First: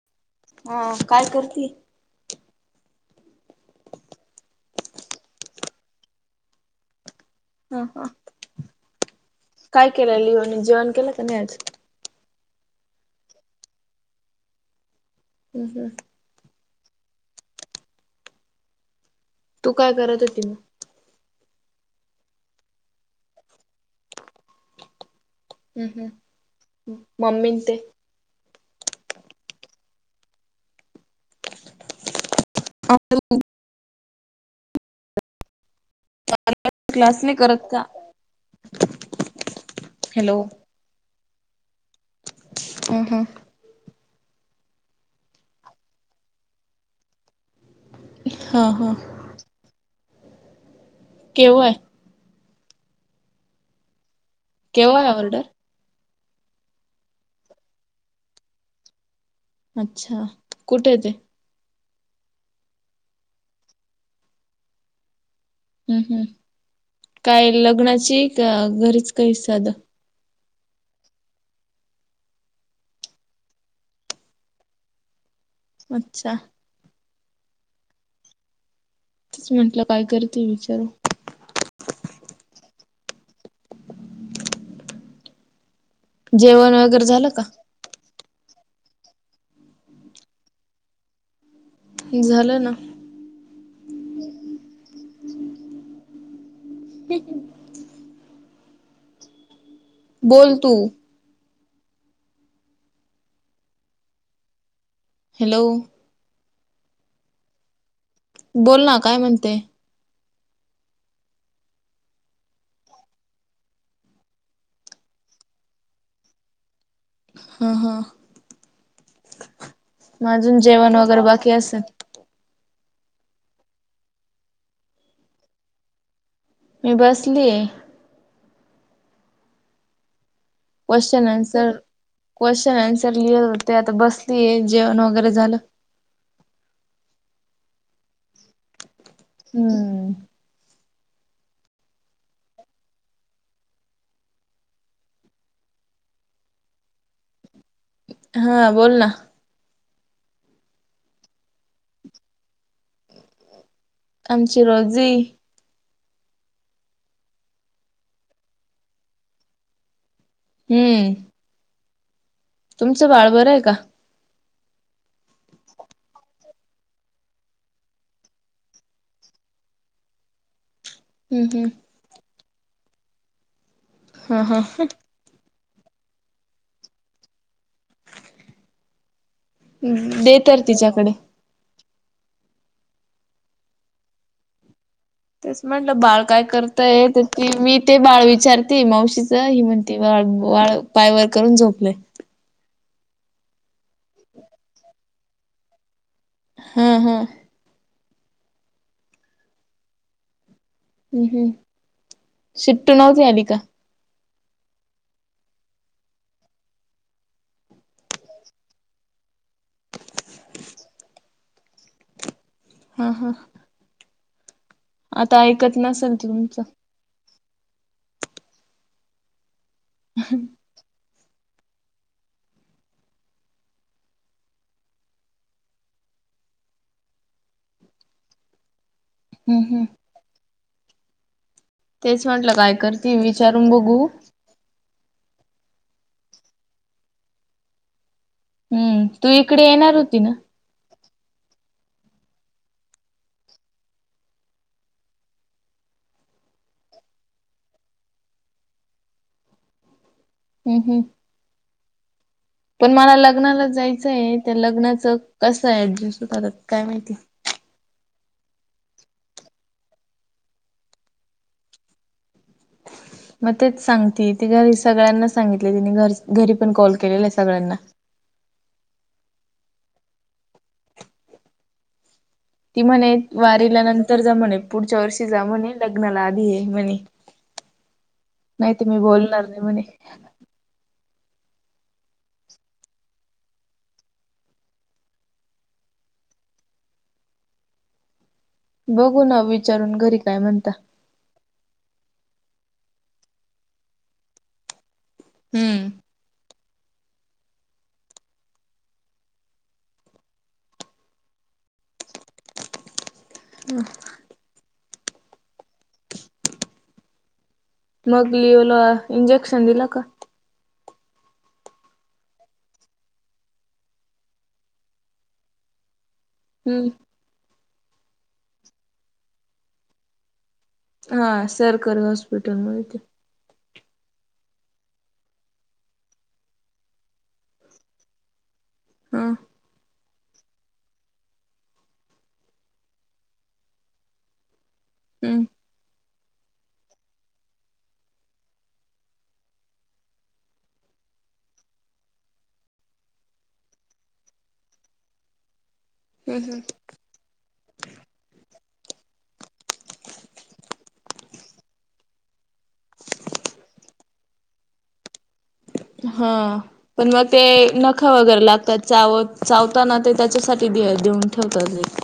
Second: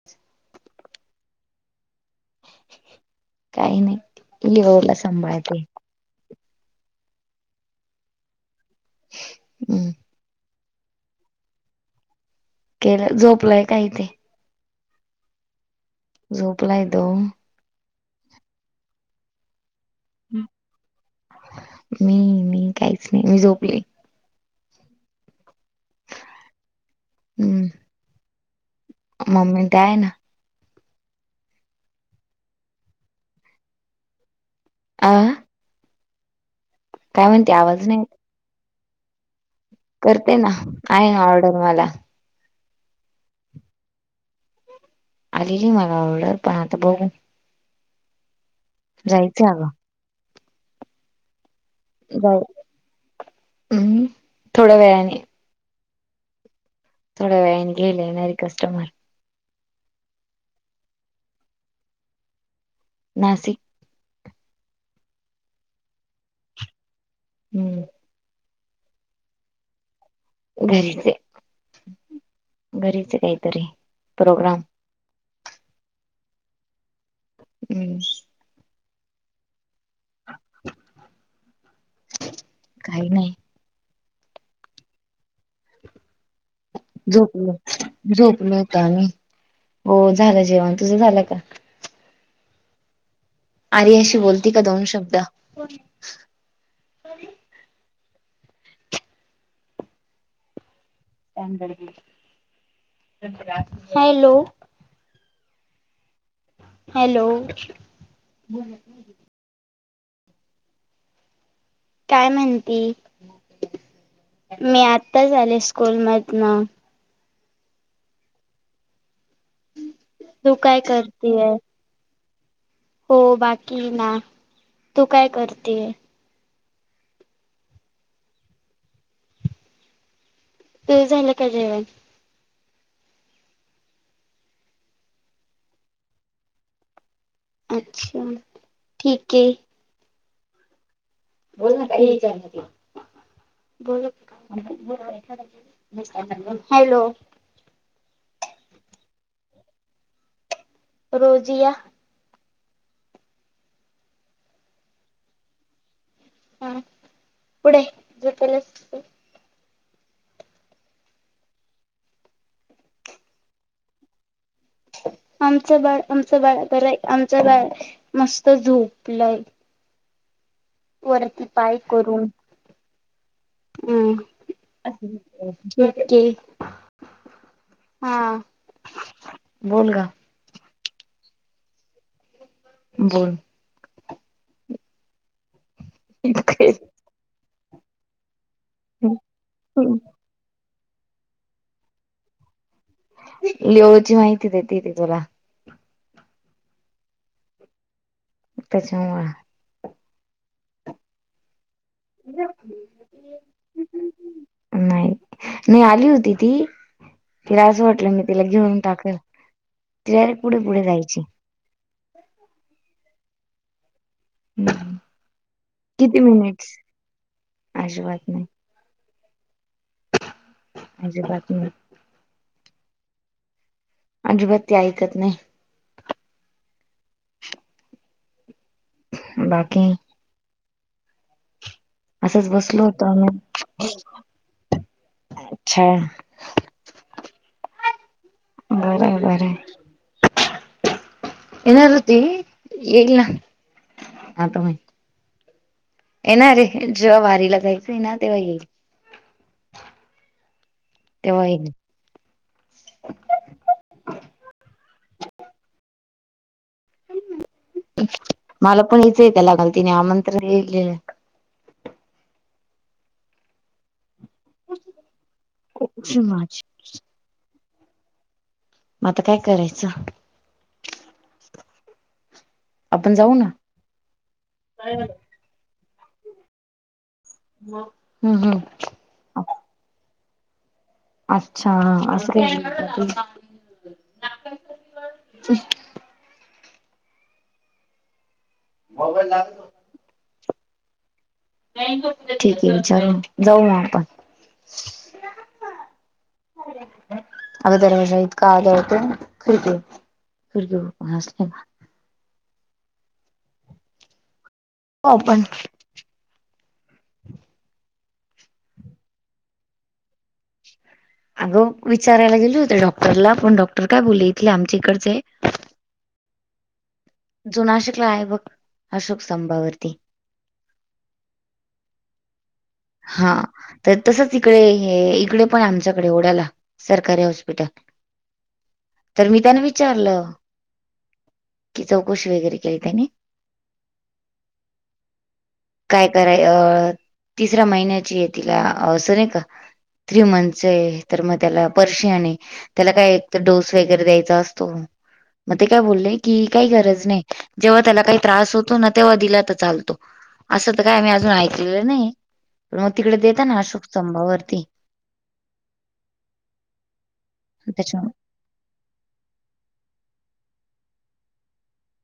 ह हा काय करती? काही नाही ती लिओला सांभाळते. हं हं काय हम्म केलंय लिओने, जेवण केलंय का नाय आज? केलं झोपलंय काय इथे? हम् हम्. झोपलाय तो. तू काय करत होती मग? मी मी काहीच नाही, मी झोपले. हं हं मम्मी न ते. हम्म मम्मी ते आहे ना. [inaudible] आ? [unintelligible] क्लास नाही करत का? आवाज नाही करते ना, आहे ऑर्डर मला. अं हं. आलेली मला ऑर्डर पण आता बघू. हा हा. जायचं हाय अगं. केव्हा हाय? [unintelligible] अं. केव्हा हाय ऑर्डर? थोड्या वेळाने घ्यायला येणार आहे कस्टमर. अच्छा कुठे हाय ते? नाशिक. हम्म हम्म काय हम्म लग्नाची का घरीच काही सादं? घरीच आहे घरीच आहे काहीतरी प्रोग्राम. अच्छा. हं. तेच म्हटलं काय करते विचारू. काय नाही. जेवण वैगेरै झालं का? झोपलोयत आम्ही हो झालं जेवण तुझं झालं का? झालं ना. आरयाशी बोलती का दोन शब्द? [unintelligible] बोल तू. Hello hello. हॅलो. बोल ना काय म्हणते? काय म्हणती, मी आत्ताच आले स्कूलमधन. हा हा म तू अजून काय जेवण वगैरे करतेय बाकी असेल. हो बाकी ना तु काय करते? मी बसली आहे. तुझ क्वेश्चन झालं का आन्सर जेवण क्वेश्चन आन्सर लिहत होते आता बसलीये जेवण वगैरे झालं. अच्छा ठीक ए. हम्म. बोल ना काही [unintelligible] दे. हॅलो हा बोल ना. रोजिया आमची रोजी हा पुढे झोपलस तर. हम्म.. तुमचं बाळ बरं आहे का? आमचं बाळ आमचं बाळ तर आहे आमचं बाळ मस्त झोपल आहे. वरती हम्म हम्म पाय करून उम्म. हा हा हो ठिक हा.. बोल ग हम्म दे तर तिच्याकडे. बोल तेच म्हटलं बाळ काय करतय तर ती मी ते बाळ विचार ते मावशीचं ही म्हणती बाळ बाळ पाय वर करून झोपलय. लिओची माहिती देती ती तुला. हा हा. त्याच्यामुळं हम्म हम्म शिटी नव्हती आली का? नाय नाय आली होती ती तिला असं वाटलं मी तिला घेऊन टाकल ती डायरेक पुढे-पुढे जायाची. हा हा. हम्म आता ऐकत नसेल किती तुमचं मिनिटस अजिबात नाही. [unintelligible] माझी बातमी आजिबात ती ऐकत नाय. हम्म हम्म. बाकी तेच असंच म्हटलं काय बसलो होतं करते विचारून आम्ही बघू अच्छा. बरं हम्म आहे तू बरं इकडे आहे येणार होती ना. येणार होती एकला. [inaudible] येणारे जेव्हा वारीला जायचं येणार तेव्हा येईल. हम्म हम्म. तेव्हा पण मला लग्नाला जायचं आहे त्या लग्नाचं कसं आहे ऍडजस्ट करत काय माहिती. मला पण हच ऐका लागल तिनी आमंत्रण दिले. म तेच सांगते ती घरी सगळ्यांना सांगितली तिने घर घरी माझी पण कॉल केलेला आहे सगळ्यांना. म आता काय करायचं. ती आपण म्हणे जाऊ ना वारीला नंतर जा, म्हणे पुढच्या वर्षी जा म्हणे लग्नाला आधी ये म्हणे. हम्म हम्म. नाही तुम्ही बोलणार नाही म्हणे. अच्छा असं काही बोली का ती. बघू ना, विचारून घरी काय म्हणता. ठीक आहे, विचारु जाऊ मग आपण. हम्म. अग दरवाजा इतका आदळतो खिडकी. खिडकी उघडी असली ना. हम. ओपन. मग लीओ ला इंजेक्शन दिला का. अगं विचारायला गेले होते डॉक्टरला, पण डॉक्टर काय बोलले इथले आमच्या इकडचे. हम्म. जो नाशिकला आहे, बघ अशोक स्तंभावरती. हा सरकारी हॉस्पिटल माहिते हा तर तसच इकडे हे इकडे पण आमच्याकडे ओढ्या ला सरकारी हॉस्पिटल हा तर मी त्यान विचारलं. की चौकशी वगैरे केली त्यानी. हम्म काय कराय अं.. तिसऱ्या महिन्याची ये, तिला असं नाही का. थ्री मंथ चये तर, मग त्याला परर्षी आणि. त्याला काय तर डोस वगैरे द्यायचा असतो म ते काय बोले की हम्म हम्म. काही गरज नाही. जेव्हा त्याला काही त्रास होतो ना, तेव्हा दिला तर चालतो. असं तर काय मी अजून ऐकलेलं नाही. म तिकडे देता ना अशोकस्तंभा वरती. हा पण मग ते त्याच्या नख वगैरे लागतात. चावत चावताना ते त्याच्यासाठी दे देऊन ठेवतात.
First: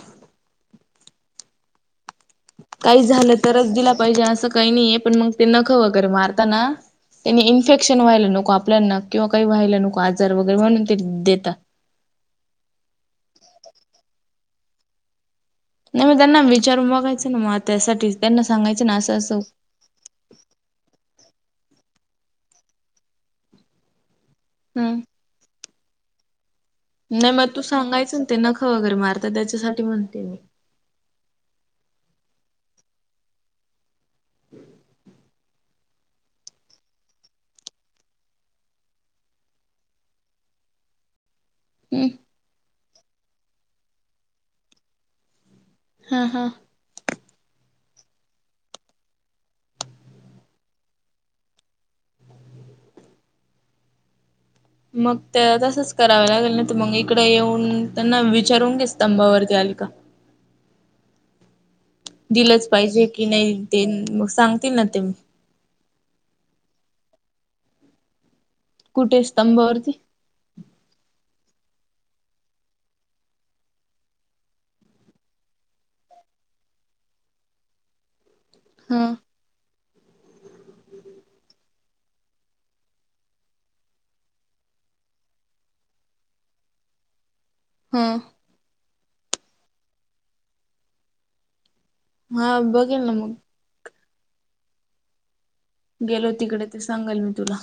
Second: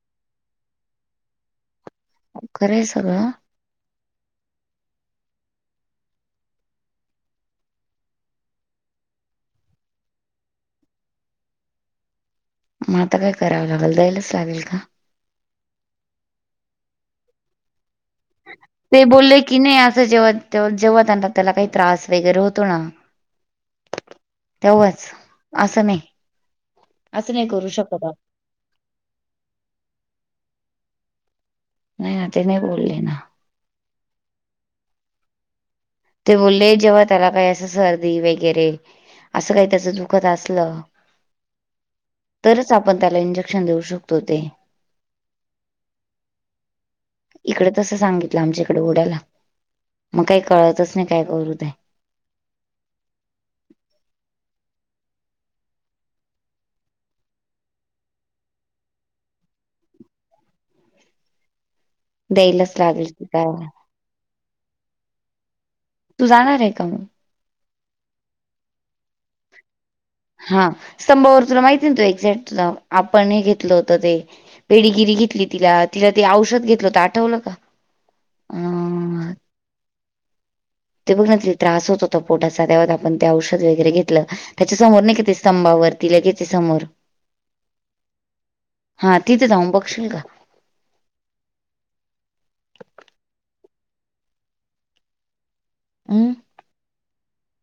खरंय काही सगळं झालं तरच दिलं पाहिजे, असं काही नाहीय पण मग ते नख वगैरे मारतना. त्यांनी इन्फेक्शन व्हायला नको आपल्याना किंवा काही व्हायला नको आजार वगैरे म्हणून ते देतात. मग आता काय करावं लागेल द्यायलाच लागेल का. नाही मग त्यांना विचारून बघायचं ना म त्यासाठी त्यां ते बोलले की नाही असं जेवत ते जेव्हा त्यांना त्याला काही त्रास वगैरे होतो ना. हम्म. तेव्हाच असं नाही. नाही असं मग तू करू शकत सांगायच ना ते नखं वगैरे मारता त्याच्यासाठी म्हणते मी. नाही ना ते, नाही बोलले ना. [inaudible] ते बोले जेव्हा त्याला काही असं सर्दी वगैरे असं काही त्याच दुखत असलं. [inaudible] हम्. तरचं आपण त्याला इंजेक्शन देऊ शकतो ते. हा हा. इकडे तसं सांगितलं, आमच्या इकडे उडाल्या मग काही कळतंच. काय करू ते, मग ते तसंच करावं लागेल ना, तर मग इकडे येऊन त्यांना विचारून घे स्तंभावरती आले कां. दिलंच द्यायलाच पाहिजे लागेल की काय नाही ते मग सांगतील ना ते. तू जाणार आहे का म? कुटे स्थंभवरती हा स्तंभवर तुला माहिती ना एक्झॅक्ट आपण हे घेतलं होतं ते पेडीगिरी घेतली तिला तिला ते औषध घेतलं तर आठवलं का? हां. अ ते बघ ना तिला त्रास होतो. तो पोटासा त्याव आपण ते औषध वगैरे घेतलं त्याच्या समोर नाहीका ते स्तंभावरती लगेच आहे समोर. [inaudible] हां. हा तिथे जाऊन बघशील का? हा, बघेल ना मग. गेलो हं. तिकडे ते सांगल मी तुला.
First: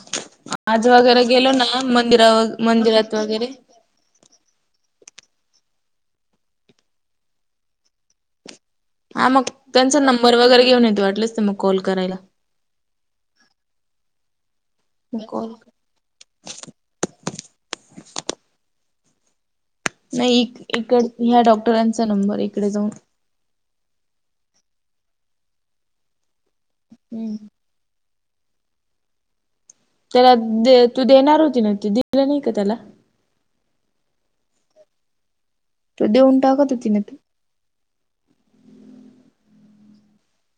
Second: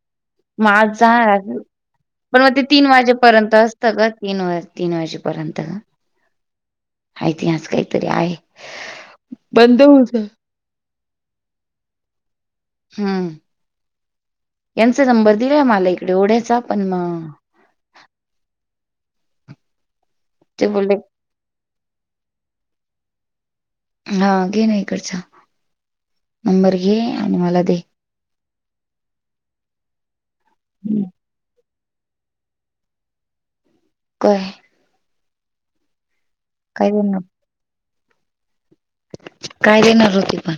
मग आज वगैरे जाणार गेलो ना मंदिरा व मंदिरात वगैरे त ग तीन तीन वाजेपर्यंत हाय काही तरी आहे. हा मग बंद त्यांचा होत नंबर वगैरे घेऊन येतो वाटलेस ते मग कॉल करायला. हम्म. यांचा मग नंबर कॉल दिलाय मला इकडे ओढ्याचा पण म. नाही इक ते बोलले इकड ह्या डॉक्टरांचा नंबर आहे इकडे जाऊन हा घेणा इकडचा नंबर घे, हम्म आणि मला दे. त्याला दे तू देणार होती ना ते दिलं नाही का त्याला? काय तो देऊन टाकत होती काय ना ती. देणार काय देणार होती पण,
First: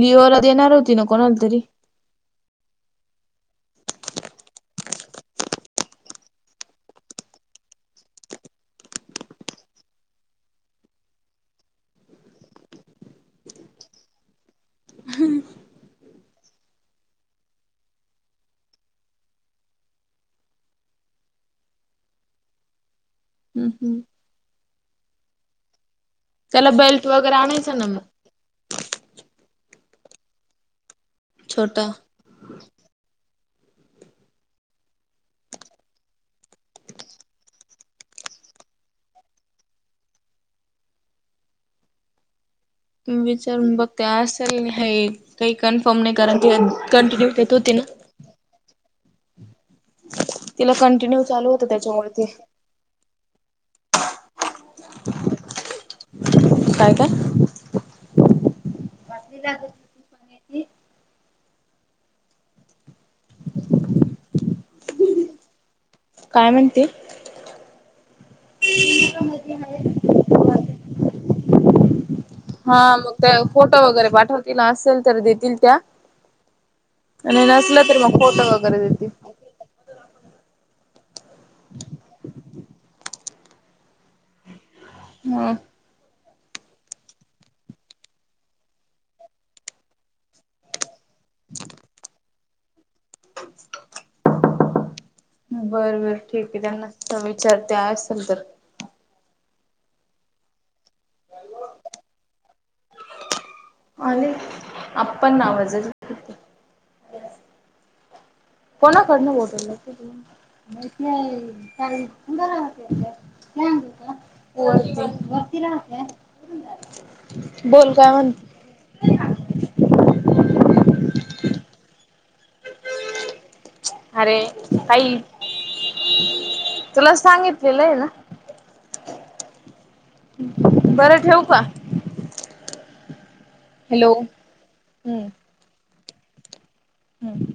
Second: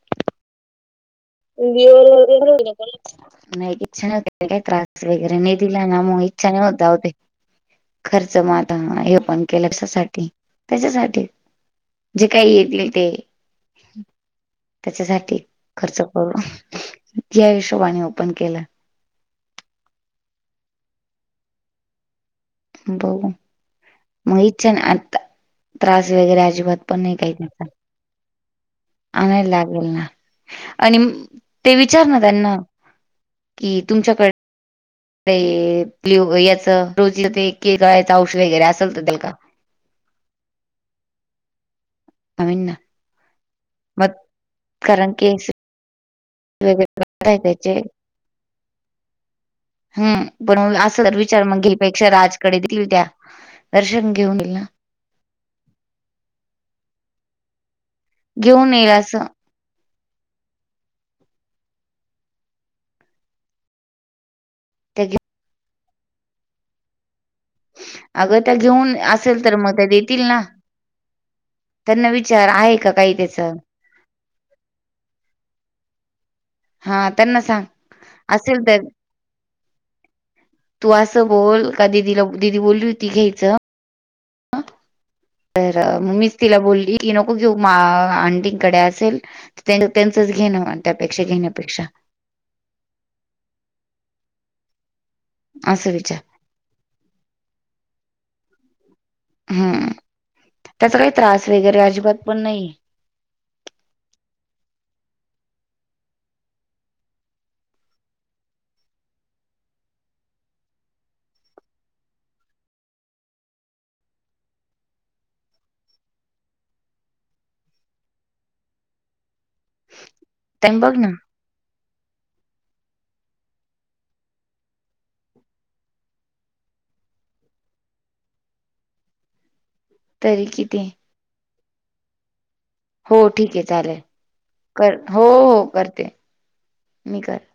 लिओला देणार होती, ना कोणाला तरी. [unintelligible] नाही इच्छा नाही होते. काय त्रास वगैरे नाही दिला ना, मग इच्छा नाही होता जाऊदे. खर्च मग आता, हे पण केलं कशासाठी त्याच्यासाठी. जे काही येतील ते तेच्यासाठी खर्च. हो, जा हिशोबाने ओपन केलं. बघु. हम् हम्. मग इच्छा नाही आता त्रास वगैरे त्याला अजिबात पण बेल्ट नाही काही वगैरे त्याचा. आणायचा ना मग आणायला लागेल ना आणि ते छोटा. विचारणार त्यांना कि तुमच्याकडे ते त्लियो याच रोजलं ते [unintelligible] औष वगैरे असेच ते देयाल का? आम्ही ना. विचारून बघते असेल हे कारण केस काही, कन्फर्म नाही कारण की कंटिन्यू वगैरे देत होती त्याचे ना. हम्म पण तिला असं तर कंटिन्यू विचार चालू मग होत गीर त्याच्यामुळे पेक्षा ते राजकडे दे. तित्या दर्शन घेऊन येईल ना. [inaudible] काय काय, घेऊन येगाच [unintelligible] त्याच्या काय म्हणते. अगं त्या घेऊन असेल तर मग त्या देतील ना त्यांना विच विचार आहे का काही त्याचं. ट वगैरे पाठवतील असेल तर देतील त्या. हा त्यांना आणि सांग नसलं तरी मग फोटो असेल तर वगैरे देतील. तू असं बोल, का दिदीला दिदी बोलली होती घ्यायचं. हो. तर मम्मीच तिला बोलली की नको घेऊ मा आणंटीकडे असेल. त्यां त्यांचंच घेणं म्हण त्यापेक्षा घेण्यापेक्षा. असं बर बर. विचार ठीक आहे त्यांना विचारते असल तर. हम्म त्याचा काही त्रास वगैरे अजिबात पण नाही. अले आपण नावाजल कोणाकडनं बोटल [inaudible] नाही. [unintelligible] बोल काय म्हण टाईम बघ ना. अरे काही तुला सांगितलेलंय आहे ना. [inaudible] किती बरं ठेव का? हो ठीक आहे चालेल हॅलो कर हम्म हो हो करते मी हम्म. कर